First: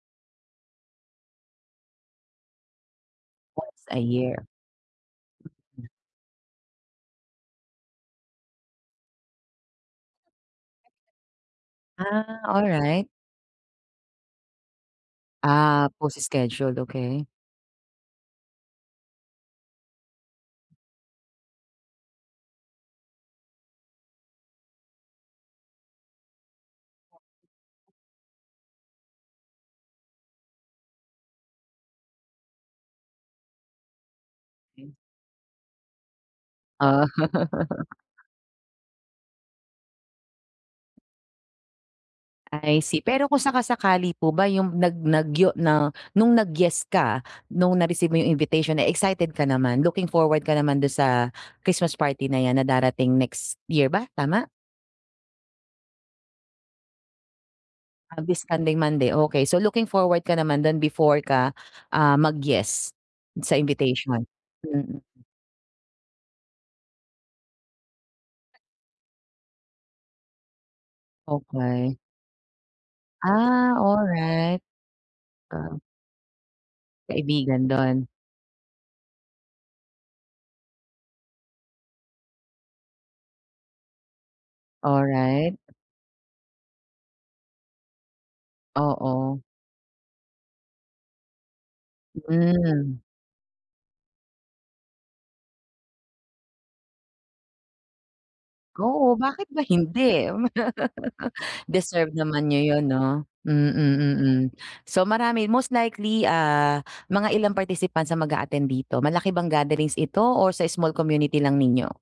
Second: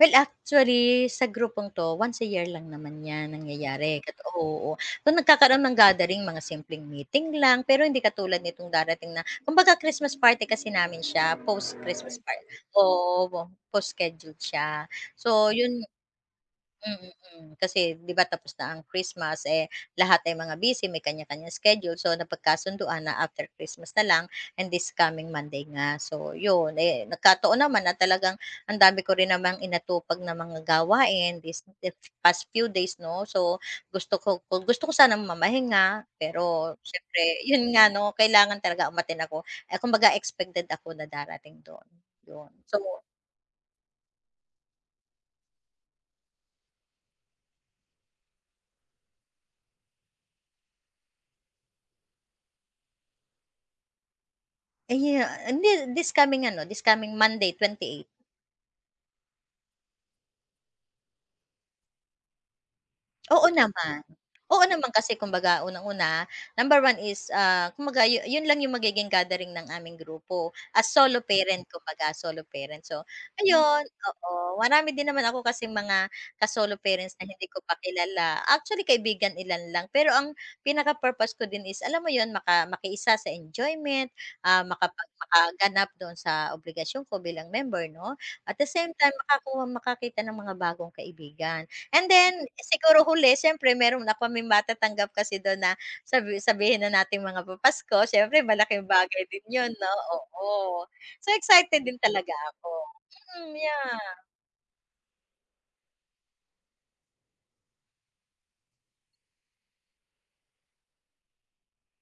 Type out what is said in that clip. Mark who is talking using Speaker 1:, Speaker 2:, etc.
Speaker 1: Well actually sa grupong to once a year lang naman yan
Speaker 2: Once a
Speaker 1: nangyayari kat
Speaker 2: year,
Speaker 1: oo tuwing nagkakaroon ng
Speaker 2: mm.
Speaker 1: gathering mga simpleng meeting lang pero hindi katulad nitong darating na kumbaga Christmas party kasi namin siya post-Christmas par
Speaker 2: Ah, alright.
Speaker 1: oo, wo post-scheduled siya. So yun,
Speaker 2: Ah, post-scheduled
Speaker 1: i mm,
Speaker 2: okey.
Speaker 1: mm, kasi 'di 'ba tapos na ang Christmas eh, lahat ay mga busy may kanya-kanyang schedule, so napagkasunduan na after Christmas na lang and this coming Monday nga so 'yon, eh, nagkataon naman na talagang ang dami ko rin namang inatupag na mga gawain this if past few days no, so gusto ko gusto ko
Speaker 2: Hmm.
Speaker 1: sana mamahinga. Pero
Speaker 2: Oh.
Speaker 1: syempre 'yon nga no kailangan umattend ako eh, kumbaga expected ako na darating dun so
Speaker 2: I see pero kung saka-sakali po ba 'yong nag nag yo na no'ng nag-yes ka no'ng na-receive mo 'yong invitation eh, excited ka naman? Looking forward ka naman do'n sa Christmas party na 'yan na darating next year ba tama?
Speaker 1: Aya hindi this coming ano, this coming Monday 28
Speaker 2: Ah, this coming Monday okey, so looking forward ka naman dun before ka, ah, mag-yes
Speaker 1: Oo
Speaker 2: sa
Speaker 1: naman,
Speaker 2: invitation?
Speaker 1: oo naman
Speaker 2: Mm.
Speaker 1: kasi kumbaga unang-una, number one is, ah, kumbaga yu yun lang yung magiging gathering ng aming grupo, as solo parent
Speaker 2: Okey.
Speaker 1: kumbaga solo parents so,
Speaker 2: Ah,
Speaker 1: ayun oo
Speaker 2: alright,
Speaker 1: marami din naman ako kasing
Speaker 2: oo.
Speaker 1: mga ka-solo parents na hindi ko
Speaker 2: Kaibigan
Speaker 1: pa
Speaker 2: dun?
Speaker 1: kilala actually kaibigan ilan lang pero ang pinaka-purpose ko din is alam mo yun maka makiisa sa enjoyment, ah, makapag
Speaker 2: Alright.
Speaker 1: makaganap dun sa obligasyon ko bilang member no at the same time
Speaker 2: Oo.
Speaker 1: makakuha, makakita ng mga bagong kaibigan and then
Speaker 2: Mm.
Speaker 1: siguro huli siyempre meron na kami matatanggap kasi dun na sabi sabihin na nating mga papasko siyempre malaking
Speaker 2: Oo,
Speaker 1: bagay din
Speaker 2: bakit ba
Speaker 1: yun no
Speaker 2: hindi.
Speaker 1: oo, so excited din
Speaker 2: Deserve
Speaker 1: talaga
Speaker 2: naman niyo
Speaker 1: ako,
Speaker 2: yun no?
Speaker 1: mm,
Speaker 2: Mm
Speaker 1: yeah.
Speaker 2: mm so marami most likely, ah, mga ilang participants ang mag-a-attend dito malaki bang gatherings ito or sa small community lang ninyo?